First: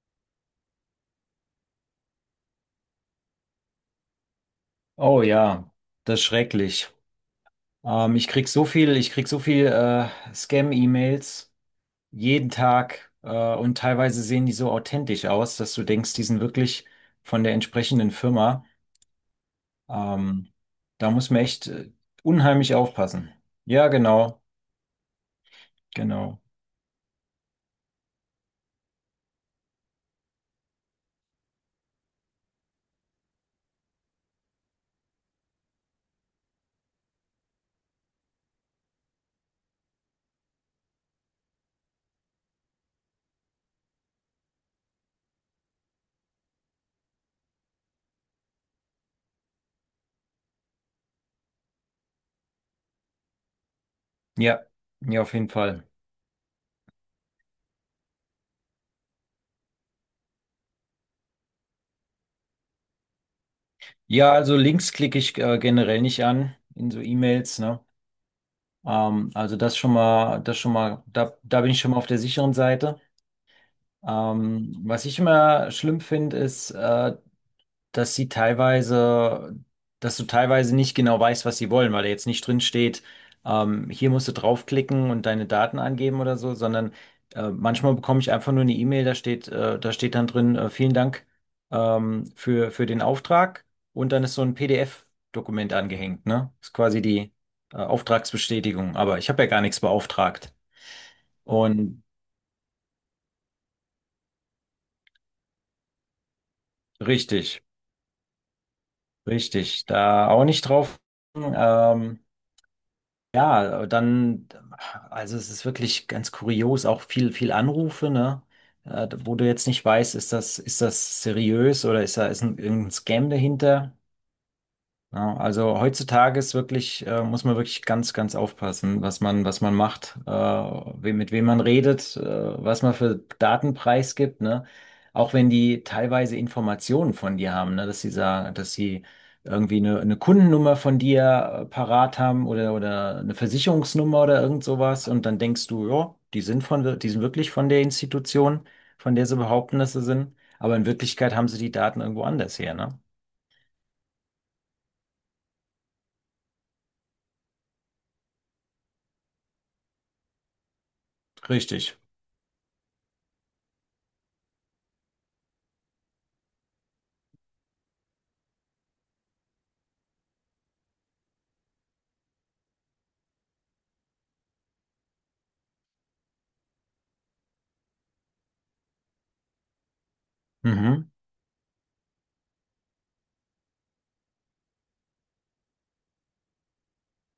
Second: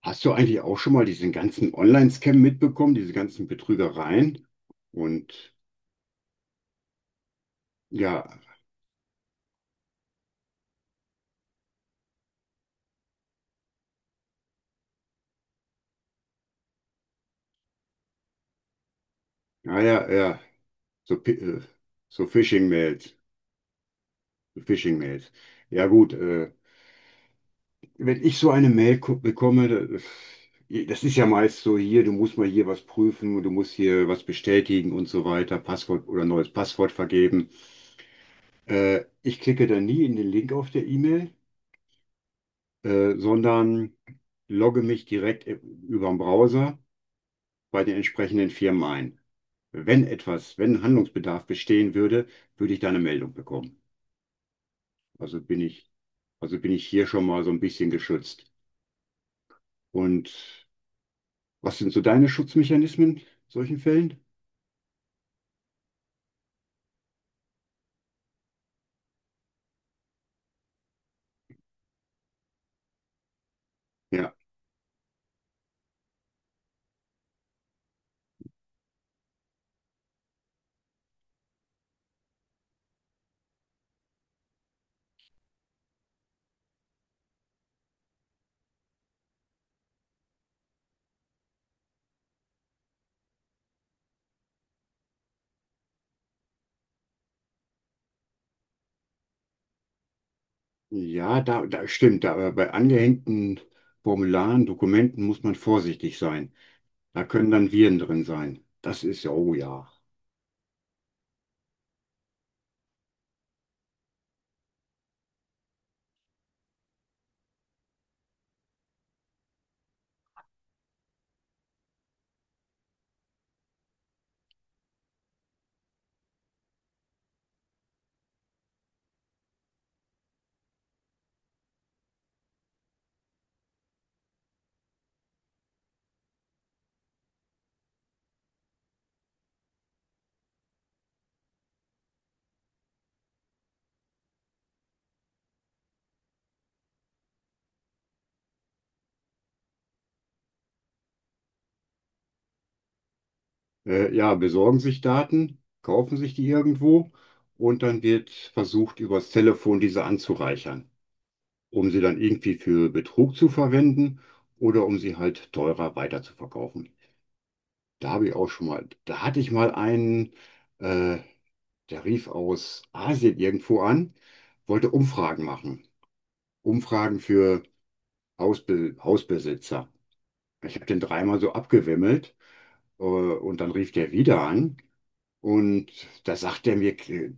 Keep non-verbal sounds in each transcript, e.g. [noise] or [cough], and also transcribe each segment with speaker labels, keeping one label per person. Speaker 1: Hast du eigentlich auch schon mal diesen ganzen Online-Scam mitbekommen, diese ganzen Betrügereien?
Speaker 2: Oh
Speaker 1: Und
Speaker 2: ja, das ist schrecklich.
Speaker 1: ja,
Speaker 2: Ich krieg so viel Scam-E-Mails jeden Tag, und teilweise sehen die so authentisch aus, dass du denkst, die sind wirklich von der entsprechenden Firma.
Speaker 1: ja, ja, ja,
Speaker 2: Ähm, Da
Speaker 1: so,
Speaker 2: muss man echt
Speaker 1: So
Speaker 2: unheimlich
Speaker 1: Phishing-Mails,
Speaker 2: aufpassen. Ja, genau,
Speaker 1: so Phishing-Mails. Ja gut,
Speaker 2: genau.
Speaker 1: wenn ich so eine Mail bekomme, das ist ja meist so hier, du musst mal hier was prüfen, du musst hier was bestätigen und so weiter, Passwort oder neues Passwort vergeben. Ich klicke da nie in den Link auf der E-Mail, sondern logge mich direkt über den Browser bei den entsprechenden Firmen ein. Wenn etwas, wenn Handlungsbedarf bestehen würde, würde ich da eine Meldung bekommen.
Speaker 2: Ja, ja, auf
Speaker 1: Also
Speaker 2: jeden
Speaker 1: bin
Speaker 2: Fall.
Speaker 1: ich, also bin ich hier schon mal so ein bisschen geschützt. Und was sind so deine Schutzmechanismen in solchen Fällen?
Speaker 2: Ja, also Links klicke ich generell nicht an in so E-Mails, ne? Also das schon mal, da bin ich schon mal auf der sicheren Seite.
Speaker 1: Ja,
Speaker 2: Was ich immer schlimm finde, ist, dass sie teilweise, dass du teilweise nicht genau weißt, was sie wollen, weil da jetzt nicht drin steht, hier musst du draufklicken und deine Daten angeben oder so, sondern manchmal bekomme ich einfach nur eine E-Mail, da steht dann drin, vielen Dank für den Auftrag und dann ist so ein PDF-Dokument angehängt, ne? Ist quasi die Auftragsbestätigung, aber ich habe ja gar nichts beauftragt.
Speaker 1: ja, da
Speaker 2: Und
Speaker 1: stimmt. Da, bei angehängten Formularen, Dokumenten muss man vorsichtig sein. Da können
Speaker 2: richtig.
Speaker 1: dann Viren drin sein. Das ist ja, oh
Speaker 2: Richtig,
Speaker 1: ja.
Speaker 2: da auch nicht drauf. Ähm, ja, dann, also es ist wirklich ganz kurios, auch viel Anrufe, ne? Wo du jetzt nicht weißt, ist das seriös oder ist ein, irgendein Scam dahinter? Ja, also heutzutage ist wirklich, muss man wirklich ganz aufpassen, was man macht, we mit wem man redet, was man für Daten preisgibt, ne? Auch wenn die teilweise Informationen von dir haben, ne? Dass sie sagen, dass sie irgendwie eine Kundennummer von dir parat haben oder eine Versicherungsnummer oder irgend sowas und dann denkst du, ja, die sind wirklich von der Institution, von der sie behaupten, dass sie sind. Aber in Wirklichkeit haben sie die Daten irgendwo anders her, ne?
Speaker 1: Ja, besorgen sich Daten, kaufen sich die irgendwo und dann wird versucht, übers Telefon diese anzureichern, um
Speaker 2: Richtig.
Speaker 1: sie dann irgendwie für Betrug zu verwenden oder um sie halt teurer weiterzuverkaufen. Da habe ich auch schon mal, da hatte ich mal einen, äh, der rief aus Asien irgendwo an, wollte Umfragen machen. Umfragen für Hausbesitzer. Ich habe den
Speaker 2: Mhm.
Speaker 1: dreimal so abgewimmelt, und dann rief der wieder an. Und da sagt er mir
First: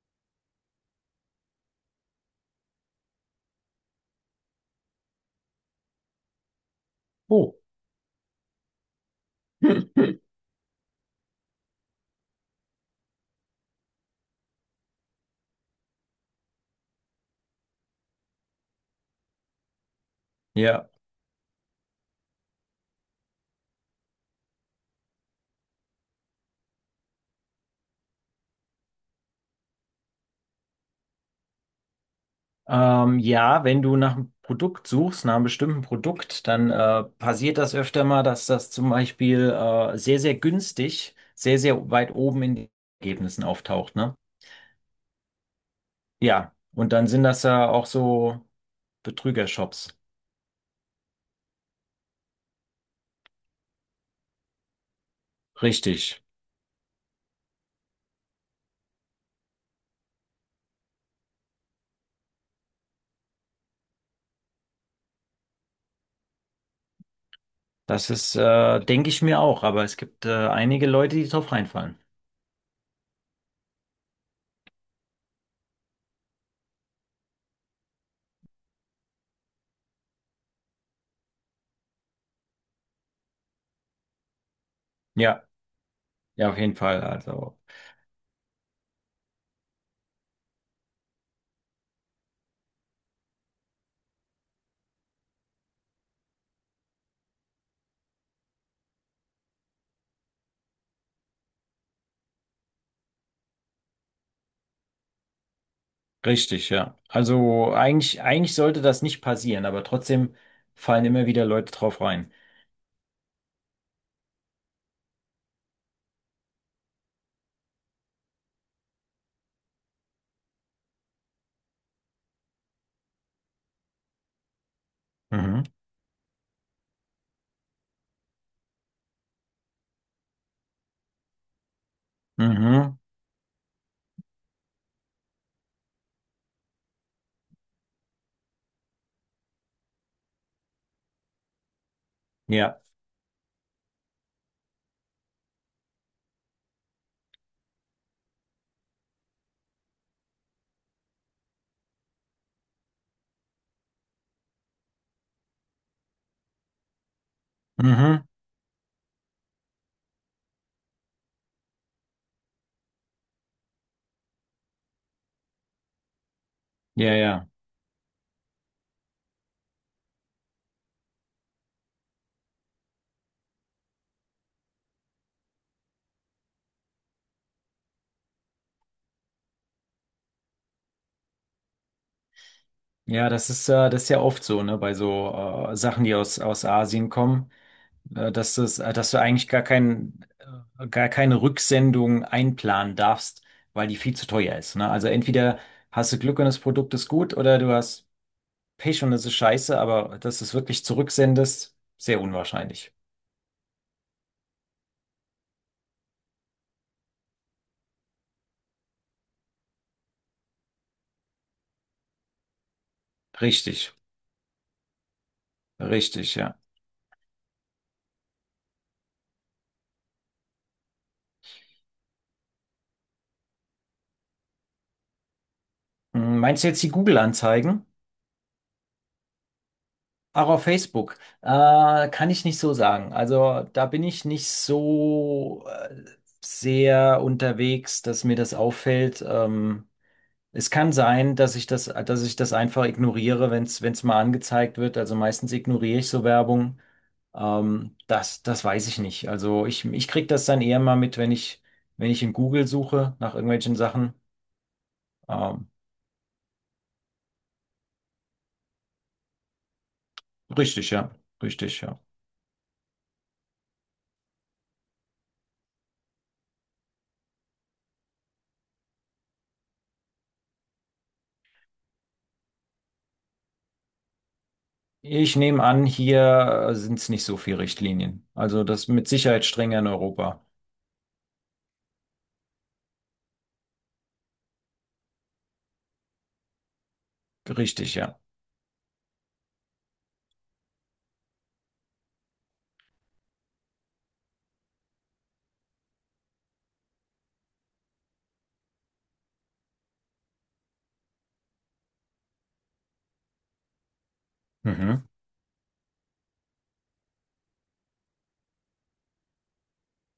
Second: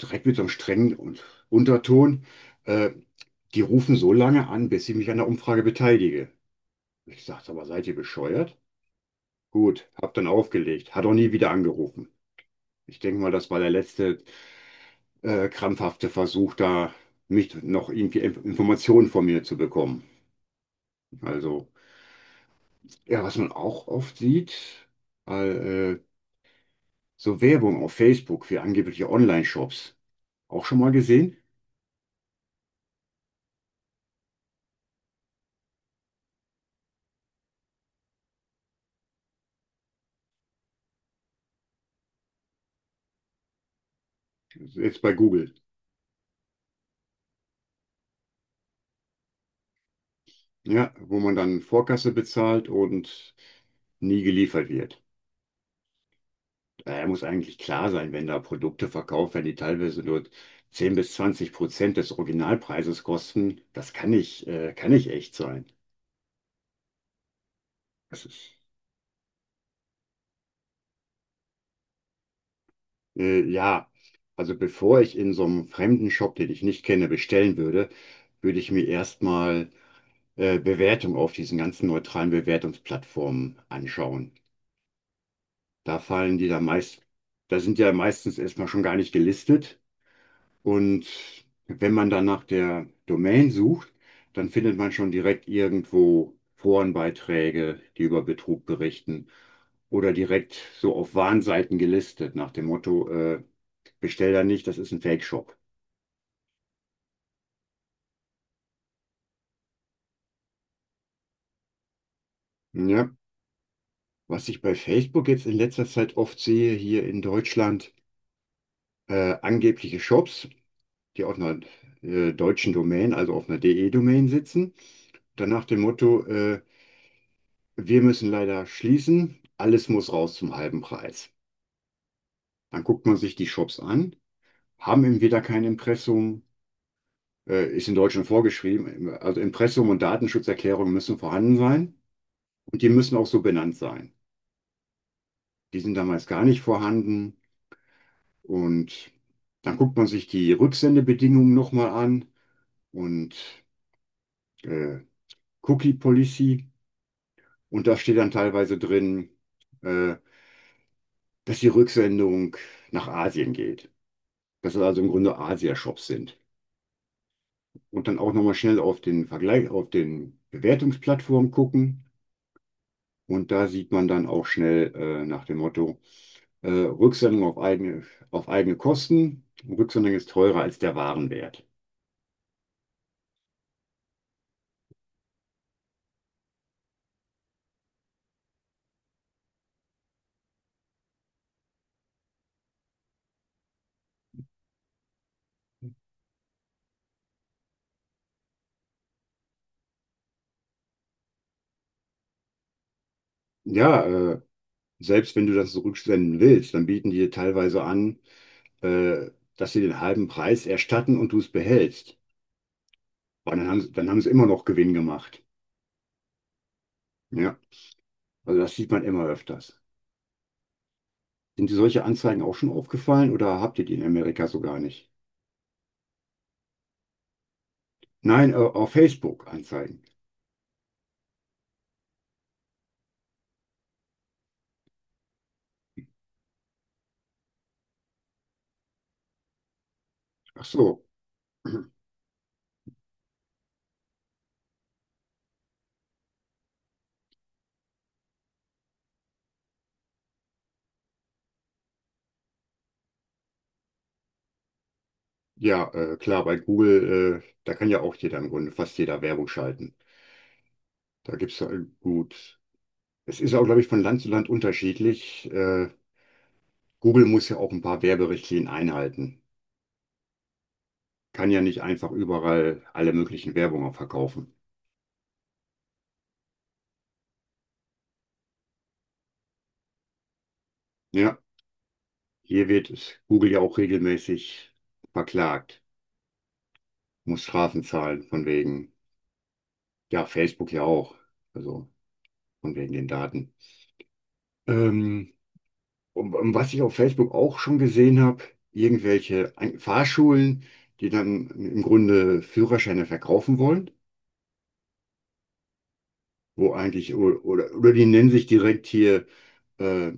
Speaker 1: direkt mit so einem strengen Unterton, äh, die rufen so lange an, bis ich mich an der Umfrage beteilige. Ich sagte
Speaker 2: Oh.
Speaker 1: aber, seid ihr bescheuert? Gut, hab dann
Speaker 2: [laughs]
Speaker 1: aufgelegt. Hat auch nie wieder angerufen. Ich denke mal, das war der letzte krampfhafte Versuch, da mich noch irgendwie Informationen von mir zu bekommen.
Speaker 2: Ja.
Speaker 1: Also, ja, was man auch oft sieht, äh, äh, so Werbung auf Facebook für angebliche Online-Shops. Auch schon mal gesehen?
Speaker 2: Ja, wenn du nach einem Produkt suchst, nach einem bestimmten Produkt, dann passiert das öfter mal, dass das zum Beispiel sehr günstig, sehr weit oben in den Ergebnissen auftaucht, ne?
Speaker 1: Jetzt bei Google.
Speaker 2: Ja, und dann sind das ja auch so Betrügershops.
Speaker 1: Ja, wo man dann Vorkasse bezahlt und nie geliefert wird.
Speaker 2: Richtig.
Speaker 1: Naja, muss eigentlich klar sein, wenn da Produkte verkauft werden, die teilweise nur 10 bis 20 Prozent des Originalpreises kosten. Das kann nicht echt sein.
Speaker 2: Das
Speaker 1: Das
Speaker 2: ist,
Speaker 1: ist,
Speaker 2: denke ich mir auch, aber es gibt einige Leute, die drauf reinfallen.
Speaker 1: ja, also bevor ich in so einem fremden Shop, den ich nicht kenne, bestellen würde, würde ich mir erstmal Bewertungen auf diesen ganzen neutralen Bewertungsplattformen anschauen.
Speaker 2: Ja,
Speaker 1: Da fallen die
Speaker 2: ja,
Speaker 1: da
Speaker 2: auf jeden
Speaker 1: meist,
Speaker 2: Fall. Also.
Speaker 1: da sind die ja meistens erstmal schon gar nicht gelistet. Und wenn man dann nach der Domain sucht, dann findet man schon direkt irgendwo Forenbeiträge, die über Betrug berichten oder direkt so auf Warnseiten gelistet nach dem Motto, bestell da nicht, das ist ein Fake-Shop.
Speaker 2: Richtig, ja. Also eigentlich sollte das nicht passieren, aber trotzdem fallen immer wieder Leute drauf rein.
Speaker 1: Ja. Was ich bei Facebook jetzt in letzter Zeit oft sehe, hier in Deutschland, angebliche Shops, die auf einer deutschen Domain, also auf einer DE-Domain sitzen, dann
Speaker 2: Mhm.
Speaker 1: nach dem Motto, wir müssen leider schließen. Alles muss raus zum halben Preis. Dann
Speaker 2: Mhm.
Speaker 1: guckt man sich die Shops an, haben entweder kein Impressum, ist in Deutschland vorgeschrieben, also Impressum und Datenschutzerklärung müssen vorhanden sein
Speaker 2: Ja.
Speaker 1: und die müssen auch so benannt sein. Die sind damals gar nicht vorhanden und dann guckt man sich die Rücksendebedingungen nochmal an und äh, Cookie Policy, und da steht
Speaker 2: Mhm.
Speaker 1: dann teilweise drin, äh, dass die Rücksendung nach Asien geht, dass das also im Grunde Asia-Shops sind.
Speaker 2: Ja, ja.
Speaker 1: Und dann auch nochmal schnell auf den Vergleich, auf den Bewertungsplattformen gucken. Und da sieht man dann auch schnell nach dem Motto, Rücksendung auf eigene Kosten. Rücksendung ist teurer als der Warenwert.
Speaker 2: Ja, das ist ja oft so, ne, bei so Sachen, die aus Asien kommen, dass das, dass du eigentlich gar kein, gar keine Rücksendung einplanen darfst, weil die viel zu teuer ist, ne? Also entweder hast du Glück und das Produkt ist gut oder du hast Pech und es ist scheiße, aber dass du es wirklich zurücksendest, sehr unwahrscheinlich.
Speaker 1: Ja, äh, selbst wenn du das zurücksenden willst, dann bieten die dir teilweise an, äh, dass sie den halben Preis erstatten und du es behältst. Aber dann haben,
Speaker 2: Richtig.
Speaker 1: dann haben sie immer noch Gewinn gemacht.
Speaker 2: Richtig, ja.
Speaker 1: Ja, also das sieht man immer öfters. Sind dir solche Anzeigen auch schon aufgefallen oder habt ihr die in Amerika so gar nicht?
Speaker 2: Hm, meinst du jetzt die Google-Anzeigen?
Speaker 1: Nein, auf Facebook Anzeigen.
Speaker 2: Auch auf Facebook? Kann ich nicht so sagen. Also da bin ich nicht so sehr unterwegs, dass mir das auffällt.
Speaker 1: Ach
Speaker 2: Es kann
Speaker 1: so.
Speaker 2: sein,
Speaker 1: [clears throat]
Speaker 2: dass ich das einfach ignoriere, wenn es mal angezeigt wird. Also meistens ignoriere ich so Werbung. Das weiß ich nicht. Also ich kriege das dann eher mal mit, wenn ich in Google suche nach irgendwelchen Sachen. Ähm,
Speaker 1: Ja, klar, bei Google, da kann ja auch jeder im Grunde, fast jeder Werbung schalten.
Speaker 2: richtig, ja.
Speaker 1: Da gibt's ja,
Speaker 2: Richtig, ja.
Speaker 1: gut. Es ist auch, glaube ich, von Land zu Land unterschiedlich. Google muss ja auch ein paar Werberichtlinien einhalten. Kann ja nicht einfach überall alle möglichen Werbungen verkaufen.
Speaker 2: Ich nehme an, hier sind es nicht so viele Richtlinien. Also das mit Sicherheit strenger in Europa.
Speaker 1: Ja, hier wird es Google ja auch regelmäßig verklagt, muss Strafen
Speaker 2: Richtig, ja.
Speaker 1: zahlen von wegen. Ja, Facebook ja auch. Also von wegen den Daten. Ähm, und was ich auf Facebook auch schon gesehen habe, irgendwelche Fahrschulen, die dann im Grunde Führerscheine verkaufen wollen,
Speaker 2: Mhm.
Speaker 1: wo eigentlich, oder die nennen sich direkt hier äh,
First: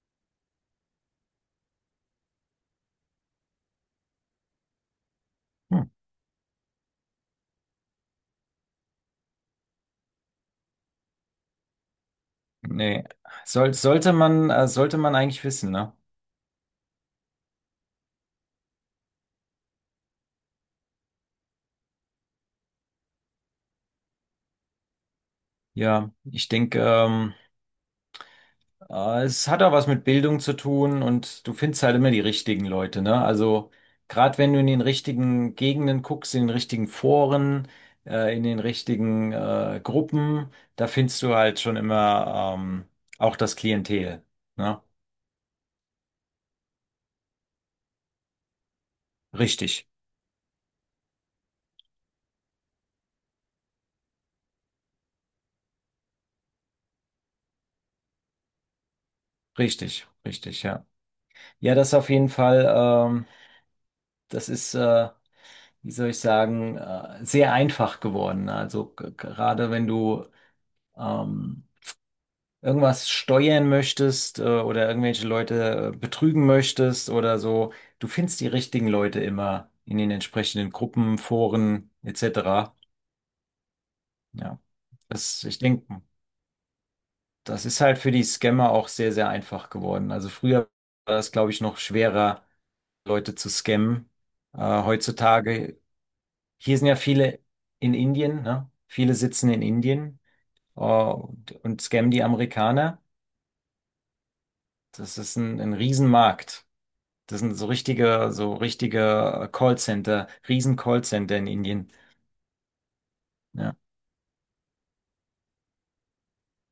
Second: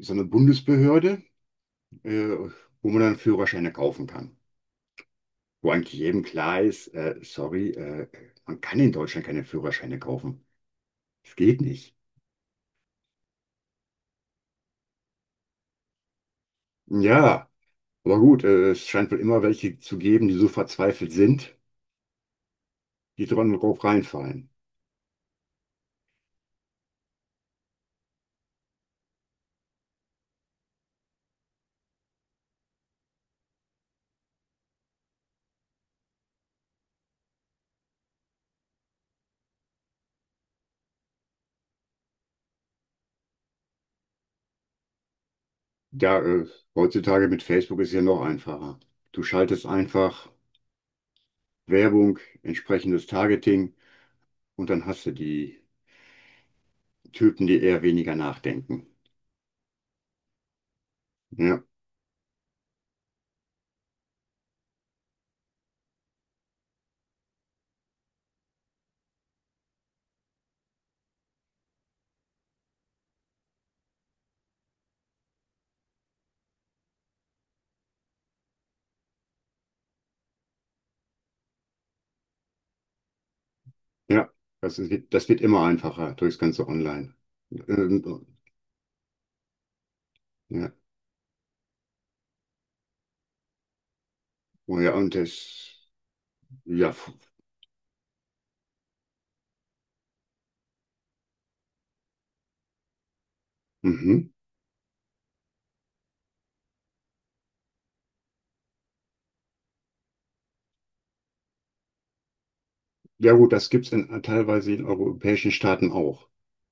Speaker 1: so eine Bundesbehörde, äh, wo man dann Führerscheine kaufen kann. Wo
Speaker 2: Hm.
Speaker 1: eigentlich jedem klar ist, sorry, man kann in Deutschland keine Führerscheine kaufen. Das geht nicht.
Speaker 2: Nee. Sollte man eigentlich wissen, ne?
Speaker 1: Ja, aber gut, es scheint wohl immer welche zu geben, die so verzweifelt sind, die drauf reinfallen.
Speaker 2: Ja, ich denke, es hat auch was mit Bildung zu tun und du findest halt immer die richtigen Leute, ne? Also gerade wenn du in den richtigen Gegenden guckst, in den richtigen Foren, in den richtigen Gruppen, da findest du halt schon immer auch das Klientel, ne?
Speaker 1: Da, heutzutage mit Facebook ist ja noch einfacher. Du schaltest
Speaker 2: Richtig.
Speaker 1: einfach Werbung, entsprechendes Targeting und dann hast du die Typen, die eher weniger nachdenken.
Speaker 2: Richtig, richtig, ja.
Speaker 1: Ja,
Speaker 2: Ja, das auf jeden Fall, das ist, wie soll ich sagen, sehr einfach geworden. Also gerade wenn du ähm, irgendwas steuern möchtest, oder irgendwelche Leute betrügen möchtest oder so, du findest die richtigen Leute immer in den entsprechenden Gruppen, Foren etc.
Speaker 1: ja,
Speaker 2: Ja,
Speaker 1: das wird
Speaker 2: ich
Speaker 1: immer
Speaker 2: denke.
Speaker 1: einfacher durchs ganze Online.
Speaker 2: Das ist halt für
Speaker 1: Ähm,
Speaker 2: die Scammer auch sehr einfach geworden. Also früher
Speaker 1: ja,
Speaker 2: war das, glaube ich, noch schwerer, Leute zu scammen. Äh,
Speaker 1: oh ja, und
Speaker 2: heutzutage,
Speaker 1: das,
Speaker 2: hier sind
Speaker 1: ja,
Speaker 2: ja
Speaker 1: f-
Speaker 2: viele in Indien, ne? Viele sitzen in Indien, und scammen die Amerikaner.
Speaker 1: mhm.
Speaker 2: Das ist ein Riesenmarkt. Das sind so richtige Callcenter, Riesen-Callcenter in Indien.
Speaker 1: Ja gut, das
Speaker 2: Ja.
Speaker 1: gibt's in, teilweise in europäischen Staaten auch.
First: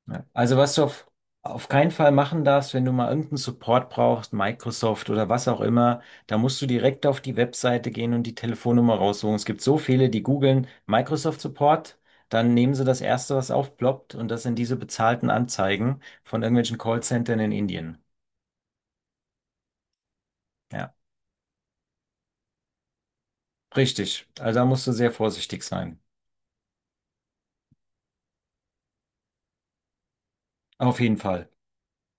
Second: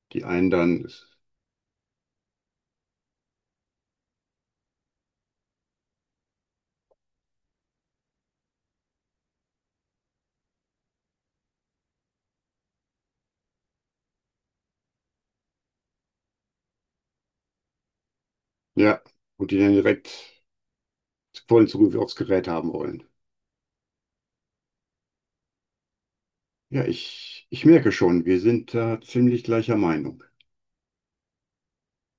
Speaker 2: Ja.
Speaker 1: Die einen
Speaker 2: Also was du
Speaker 1: dann.
Speaker 2: auf keinen Fall machen darfst, wenn du mal irgendeinen Support brauchst, Microsoft oder was auch immer, da musst du direkt auf die Webseite gehen und die Telefonnummer raussuchen. Es gibt so viele, die googeln Microsoft Support, dann nehmen sie das Erste, was aufploppt und das sind diese bezahlten Anzeigen von irgendwelchen Callcentern in Indien.
Speaker 1: Ja, und die dann direkt
Speaker 2: Ja,
Speaker 1: vollen Zugriff aufs Gerät haben wollen.
Speaker 2: richtig. Also da musst du sehr vorsichtig sein.
Speaker 1: Ja, ich merke schon, wir sind da ziemlich gleicher Meinung.
Speaker 2: Auf jeden Fall.